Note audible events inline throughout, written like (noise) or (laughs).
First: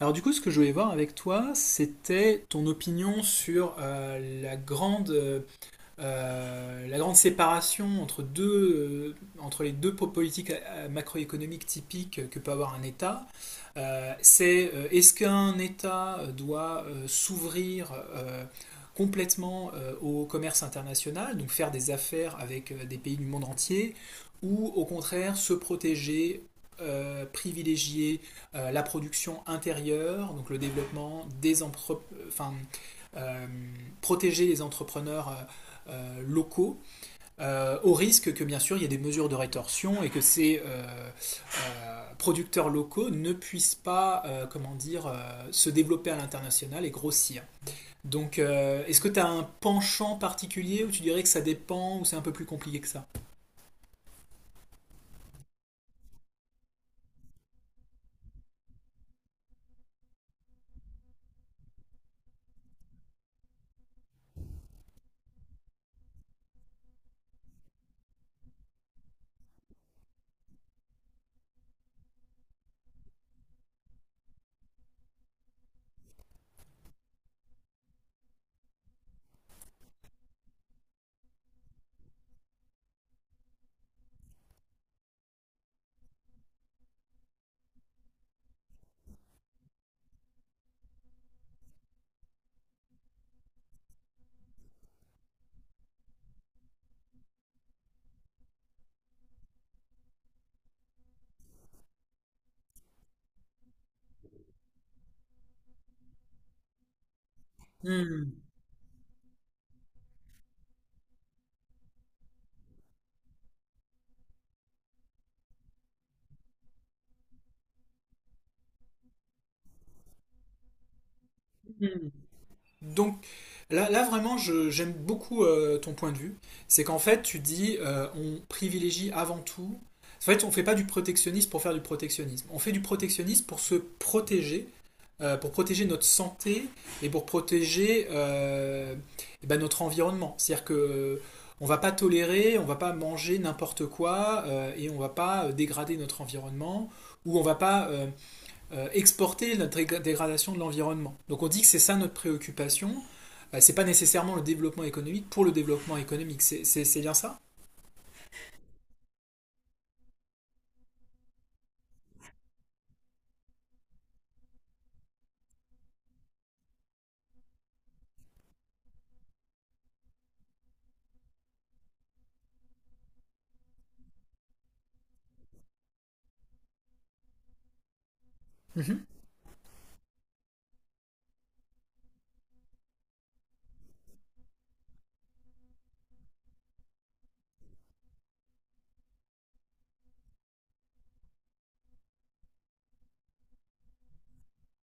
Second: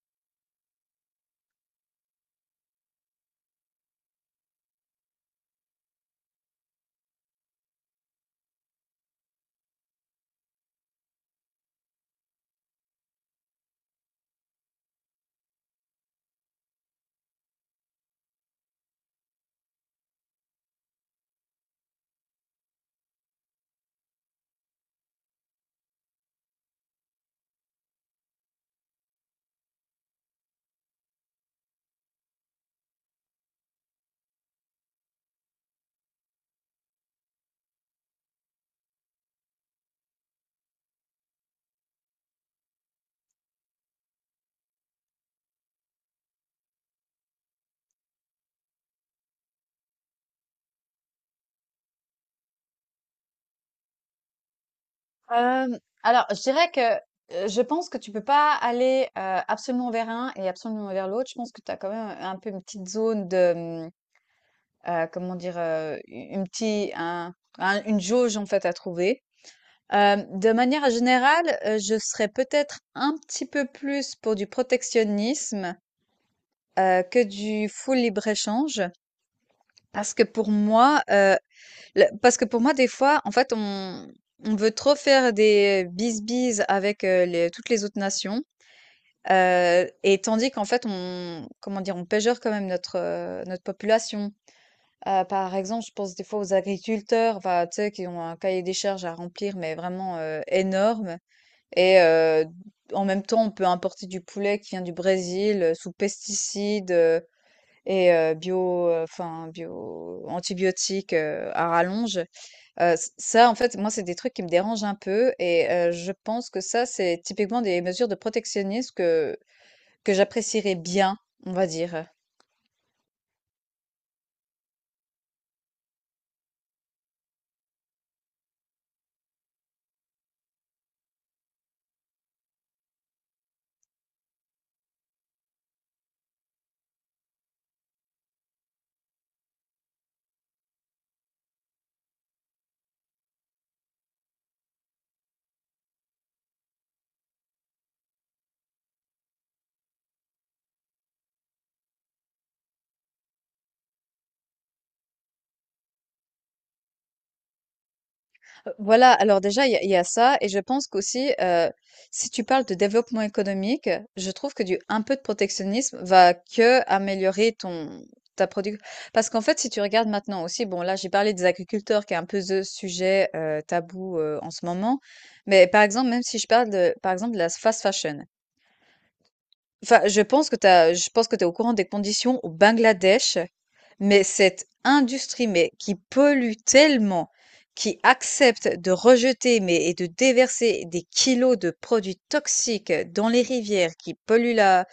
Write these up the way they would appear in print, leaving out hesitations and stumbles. Alors du coup, ce que je voulais voir avec toi, c'était ton opinion sur la grande séparation entre, entre les deux politiques macroéconomiques typiques que peut avoir un État, c'est est-ce qu'un État doit s'ouvrir complètement au commerce international, donc faire des affaires avec des pays du monde entier, ou au contraire se protéger, privilégier la production intérieure, donc le développement des euh, protéger les entrepreneurs locaux, au risque que bien sûr il y ait des mesures de rétorsion et que ces producteurs locaux ne puissent pas, comment dire, se développer à l'international et grossir. Donc, est-ce que tu as un penchant particulier ou tu dirais que ça dépend ou c'est un peu plus compliqué que ça? Euh, alors, je dirais que je pense que tu peux pas aller absolument vers un et absolument vers l'autre. Je pense que tu as quand même un peu une petite zone de, hum, comment dire, une petite, une jauge en fait à trouver. De manière générale, je serais peut-être un petit peu plus pour du protectionnisme que du full libre-échange, parce que pour moi, Le parce que pour moi, des fois, en fait, on veut trop faire des bisbises avec, les toutes les autres nations, et tandis qu'en fait, on comment dire? On pégeure quand même notre, notre population. Par exemple, je pense des fois aux agriculteurs, enfin, tu sais, qui ont un cahier des charges à remplir, mais vraiment, énorme et en même temps, on peut importer du poulet qui vient du Brésil, sous pesticides, et Hmm. Bio, enfin bio antibiotiques, à rallonge. Ç Ça, en fait, moi, c'est des trucs qui me dérangent un peu et je pense que ça, c'est typiquement des mesures de protectionnisme que j'apprécierais bien, on va dire. Donc là, vraiment, j'aime beaucoup ton point de vue. C'est qu'en fait, tu dis, on privilégie avant tout. En fait, on ne fait pas du protectionnisme pour faire du protectionnisme. On fait du protectionnisme pour se protéger, pour protéger notre santé et pour protéger eh ben, notre environnement. C'est-à-dire que on va pas tolérer, on va pas manger n'importe quoi et on va pas dégrader notre environnement ou on va pas exporter notre dégradation de l'environnement. Donc on dit que c'est ça notre préoccupation. Bah, c'est pas nécessairement le développement économique pour le développement économique. C'est bien ça. Voilà, alors déjà, il y a ça et je pense qu'aussi, si tu parles de développement économique, je trouve que du un peu de protectionnisme va que améliorer ton ta produc Parce qu'en fait, si tu regardes maintenant aussi, bon, là, j'ai parlé des agriculteurs qui est un peu the sujet, tabou, en ce moment, mais par exemple, même si je parle de par exemple, de la fast fashion. Mhm. Enfin, je pense que tu es au courant des conditions au Bangladesh, mais cette industrie, mais qui pollue tellement, qui accepte de rejeter, mais et de déverser des kilos de produits toxiques dans les rivières, qui polluent la,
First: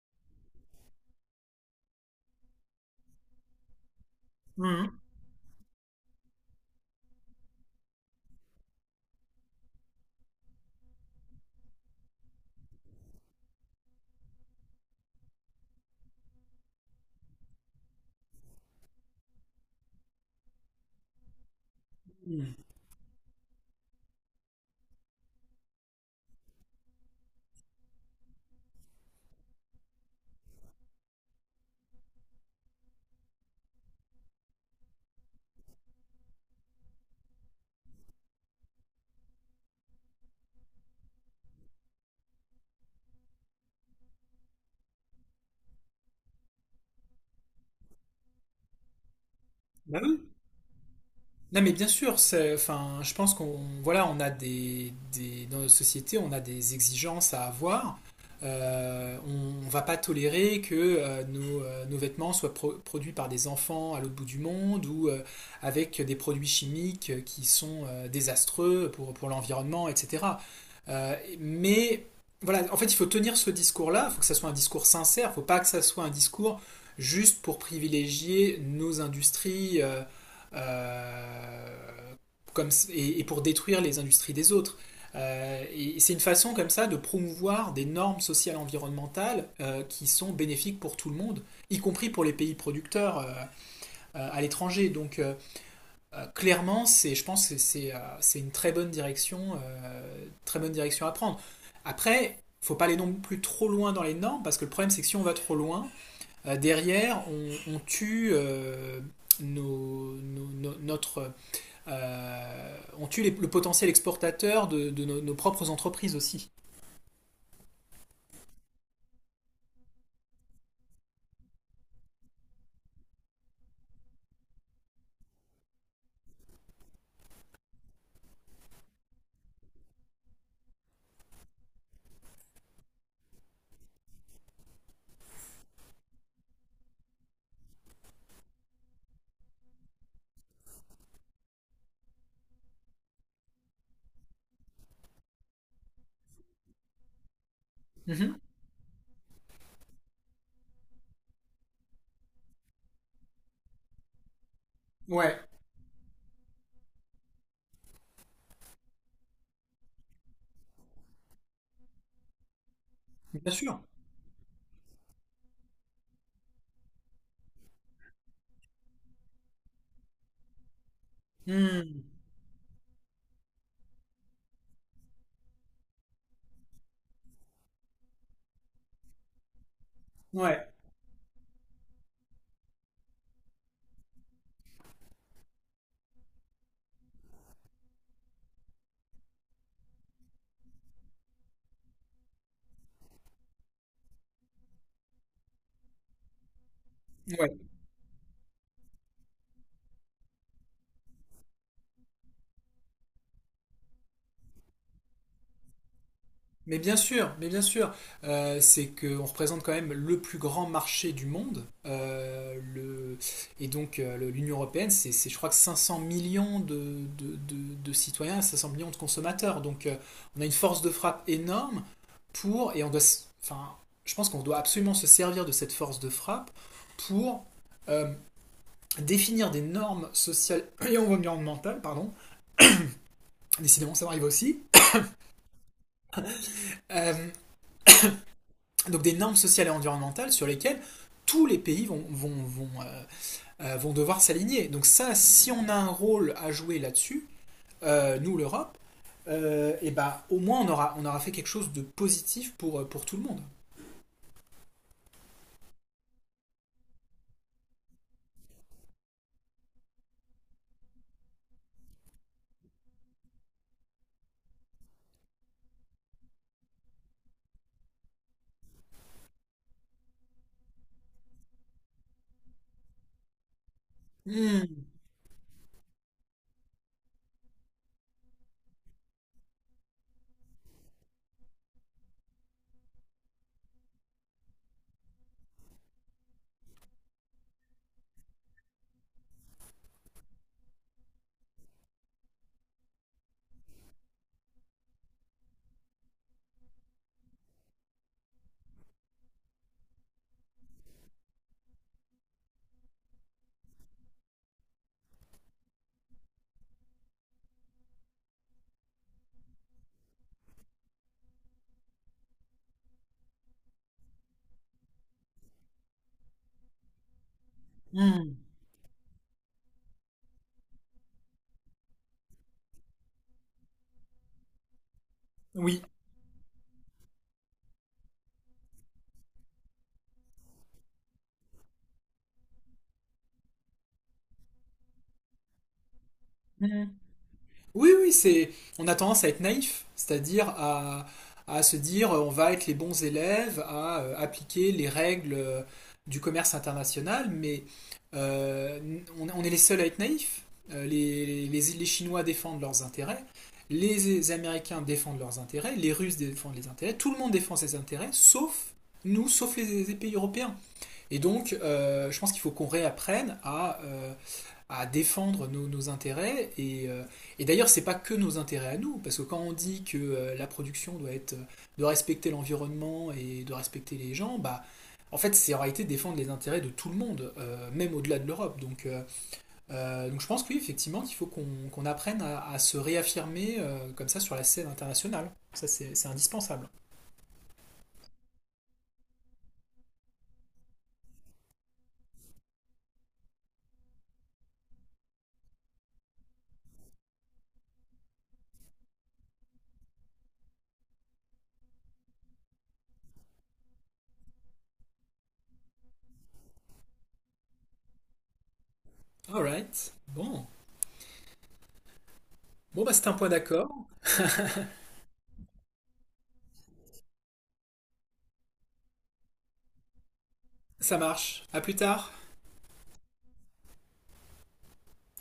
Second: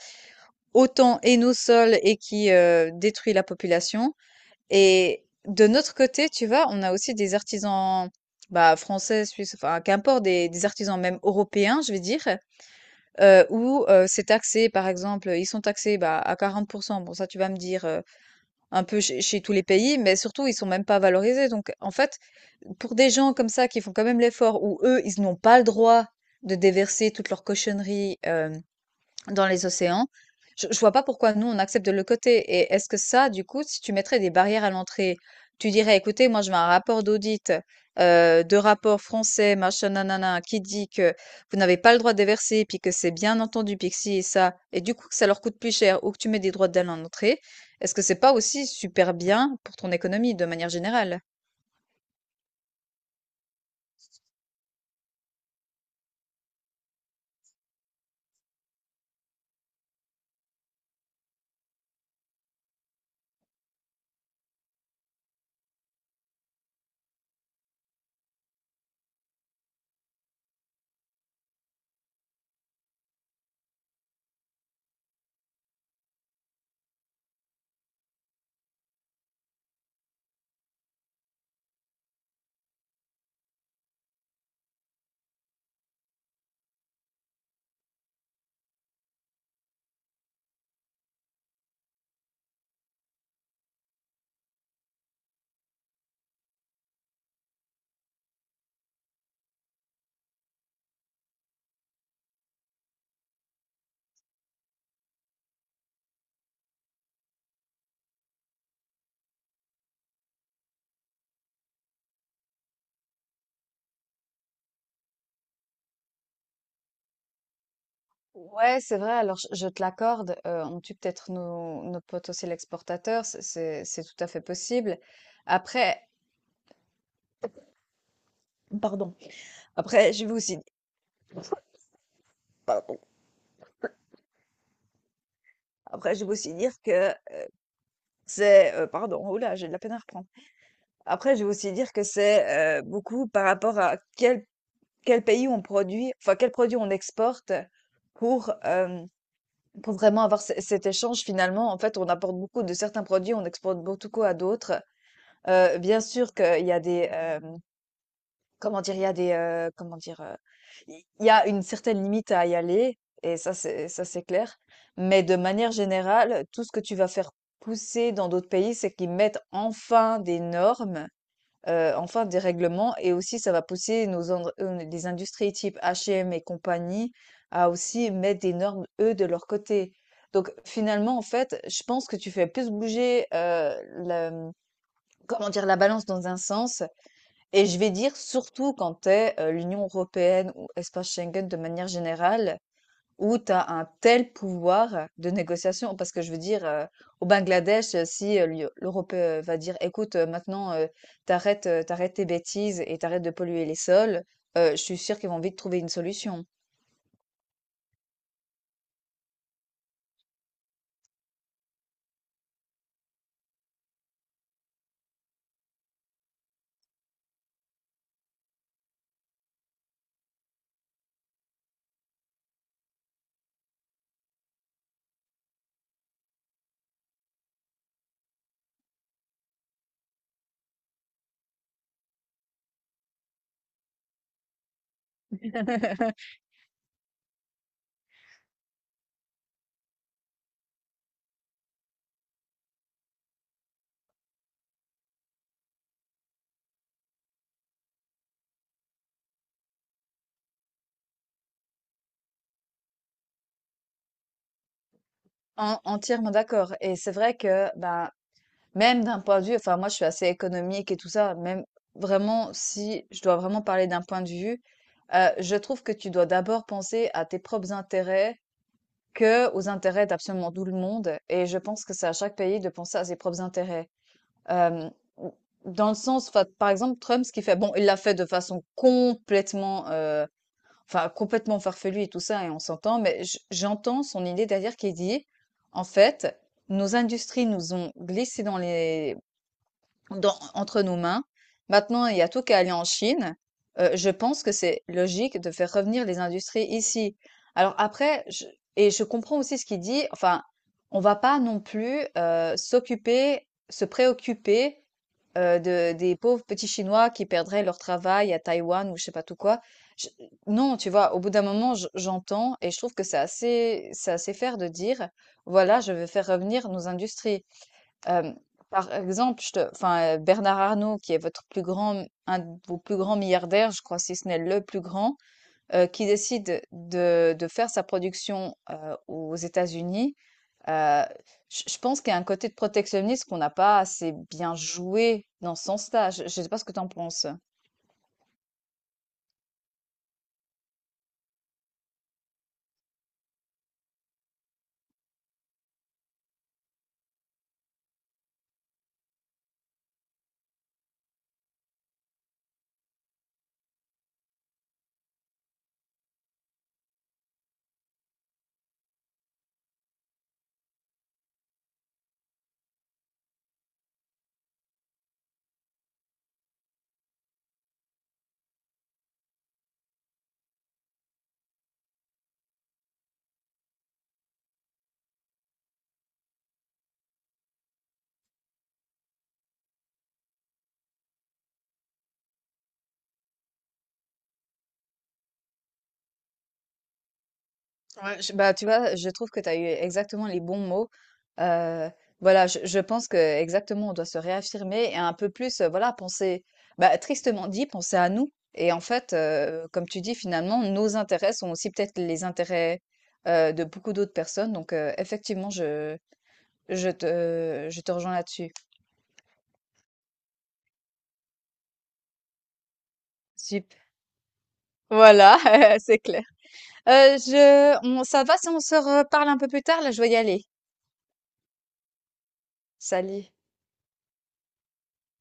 autant et nos sols et qui détruit la population. Mhm. Et de notre côté, tu vois, on a aussi des artisans bah, français, suisses, enfin, qu'importe, des artisans même européens, je vais dire. Où, c'est taxé, par exemple, ils sont taxés, bah, à 40. Bon ça tu vas me dire, un peu chez tous les pays, mais surtout ils sont même pas valorisés. Donc en fait, pour des gens comme ça qui font quand même l'effort, où eux, ils n'ont pas le droit de déverser toutes leurs cochonneries dans les océans. Je vois pas pourquoi nous, on accepte de le côté et est-ce que ça, du coup, si tu mettrais des barrières à l'entrée, tu dirais: «Écoutez, moi, je veux un rapport d'audit, de rapport français, machin, nanana, qui dit que vous n'avez pas le droit de déverser, puis que c'est bien entendu, puis que si et ça» et du coup, que ça leur coûte plus cher ou que tu mets des droits douane à l'entrée. Est-ce que c'est pas aussi super bien pour ton Bah oui. économie, de manière générale? Non mais bien sûr, enfin, je pense qu'on voilà, on a dans notre société, on a des exigences à avoir. On ne va pas tolérer que nos vêtements soient produits par des enfants à l'autre bout du monde ou avec des produits chimiques qui sont désastreux pour l'environnement, etc. Euh, mais voilà, en fait, il faut tenir ce discours-là. Il faut que ça soit un discours sincère. Il faut pas que ça soit un discours juste pour privilégier nos industries, euh, pour détruire les industries des autres. Et c'est une façon comme ça de promouvoir des normes sociales environnementales qui sont bénéfiques pour tout le monde, y compris pour les pays producteurs à l'étranger. Donc clairement, c'est, je pense que c'est une très bonne direction à prendre. Après, il ne faut pas aller non plus trop loin dans les normes, parce que le problème c'est que si on va trop loin, derrière on tue notre on tue le potentiel exportateur de nos, nos propres entreprises aussi. Ouais, c'est vrai, alors je te l'accorde, on tue peut-être nos potes aussi l'exportateur, c'est tout à fait possible. Après Pardon. Après, je vais aussi pardon. Après, je vais aussi dire que c'est, oh là, j'ai de la peine à reprendre. Après, je vais aussi dire que c'est, beaucoup par rapport à quel pays on produit, enfin, quel produit on exporte Mhm. pour, pour vraiment avoir ce cet échange finalement. En fait, on apporte beaucoup de certains produits, on exporte beaucoup à d'autres. Ouais, Bien sûr qu'il y a des, hem comment dire? Il y a des, comment dire? Il y a une certaine limite à y aller et bien sûr. Ça c'est clair. Mais de manière générale, tout ce que tu vas faire pousser dans d'autres pays, c'est qu'ils mettent enfin des normes, Hmm. enfin des règlements et aussi ça va pousser nos indr les industries type H&M et M et compagnie à aussi mettre des normes, eux, de leur côté. Donc Ouais, finalement, en fait, je pense que tu fais plus bouger, le, mmh, comment dire? La balance dans un sens et je vais dire surtout quand t'es es, l'Union européenne ou espace Schengen de manière générale, où t'as un tel pouvoir de négociation. Parce que je veux dire, au ouais. Bangladesh, si, l'Europe, va dire: «Écoute, maintenant, t'arrêtes arrêtes, tes bêtises et t'arrêtes de polluer les sols», je suis sûre qu'ils vont vite trouver une solution. Mais bien sûr, c'est qu'on représente quand même le plus grand marché du monde, et donc l'Union européenne, c'est, je crois que 500 millions de, de citoyens, 500 millions de consommateurs. Donc on a une force de frappe énorme pour, et on doit, enfin, je pense qu'on doit absolument se servir de cette force de frappe pour euh, définir des normes sociales et environnementales, pardon, décidément ça m'arrive aussi, euh, donc des normes sociales et environnementales sur lesquelles tous les pays vont vont devoir s'aligner. Donc ça, si on a un rôle à jouer là-dessus, nous l'Europe, et ben au moins on aura fait quelque chose de positif pour tout le monde. En entièrement d'accord et c'est vrai que, ben, même d'un point de vue enfin moi je suis assez économique et tout ça, même vraiment si je dois vraiment parler d'un point de vue, je trouve que tu dois d'abord penser à tes propres intérêts que aux intérêts d'absolument tout le monde et je pense que c'est à chaque pays de penser à ses propres intérêts. Mm, Hem, mmh, Dans le sens enfin, par exemple, Trump, ce qu'il fait, bon, il l'a fait de façon complètement, enfin complètement farfelue et tout ça et on s'entend, mais j'entends son idée derrière qui dit: «En fait, nos industries nous ont glissé entre nos mains. Maintenant, il y a tout qu'à aller en Chine. Je pense que c'est logique de faire revenir les industries ici. Alors après, je- et je comprends aussi ce qu'il dit, enfin, on va pas non plus se préoccuper des pauvres petits Chinois qui perdraient leur travail à Taïwan ou je sais pas tout quoi. Je- non, tu vois, au bout d'un moment, j'entends et je trouve que c'est assez fair de dire, voilà, je veux faire revenir nos industries. Hem, mm, Par exemple, Bernard Arnault qui est votre plus grand un de vos plus grands milliardaires, je crois, si ce n'est le plus grand, oui. Qui décide de faire sa production, aux États-Unis, heu, je pense qu'il y a un côté de protectionnisme qu'on n'a pas assez bien joué dans ce sens-là. Je ne sais pas ce que tu en penses? Oui, oui, c'est. On a tendance à être naïf, c'est-à-dire à se dire on va être les bons élèves, à appliquer les règles du commerce international, mais euh, on est les seuls à être naïfs. Les les Chinois défendent leurs intérêts, les Américains défendent leurs intérêts, les Russes défendent les intérêts, tout le monde défend ses intérêts, sauf nous, sauf les pays européens. Et donc, je pense qu'il faut qu'on réapprenne à défendre nos, nos intérêts. Et d'ailleurs, c'est pas que nos intérêts à nous, parce que quand on dit que la production doit être de respecter l'environnement et de respecter les gens, bah en fait, c'est en réalité défendre les intérêts de tout le monde, même au-delà de l'Europe. Donc je pense que oui, effectivement, qu'il faut qu'on apprenne à se réaffirmer comme ça sur la scène internationale. Ça, c'est indispensable. Bah, tu vois, je trouve que tu as eu exactement les bons mots. Euh, voilà, je pense que exactement, on doit se réaffirmer et un peu plus, voilà, penser, bah, tristement dit, penser à nous. Et en fait, comme tu dis, finalement, nos intérêts sont aussi peut-être les intérêts de beaucoup d'autres personnes. Donc, effectivement, je te rejoins là-dessus. Alright. Bon. Bon, bah, c'est un point d'accord. Sup- Voilà, (laughs) c'est clair. Ça va si on se reparle un peu plus tard? Là, je vais y aller. Ça marche. À plus tard. Salut.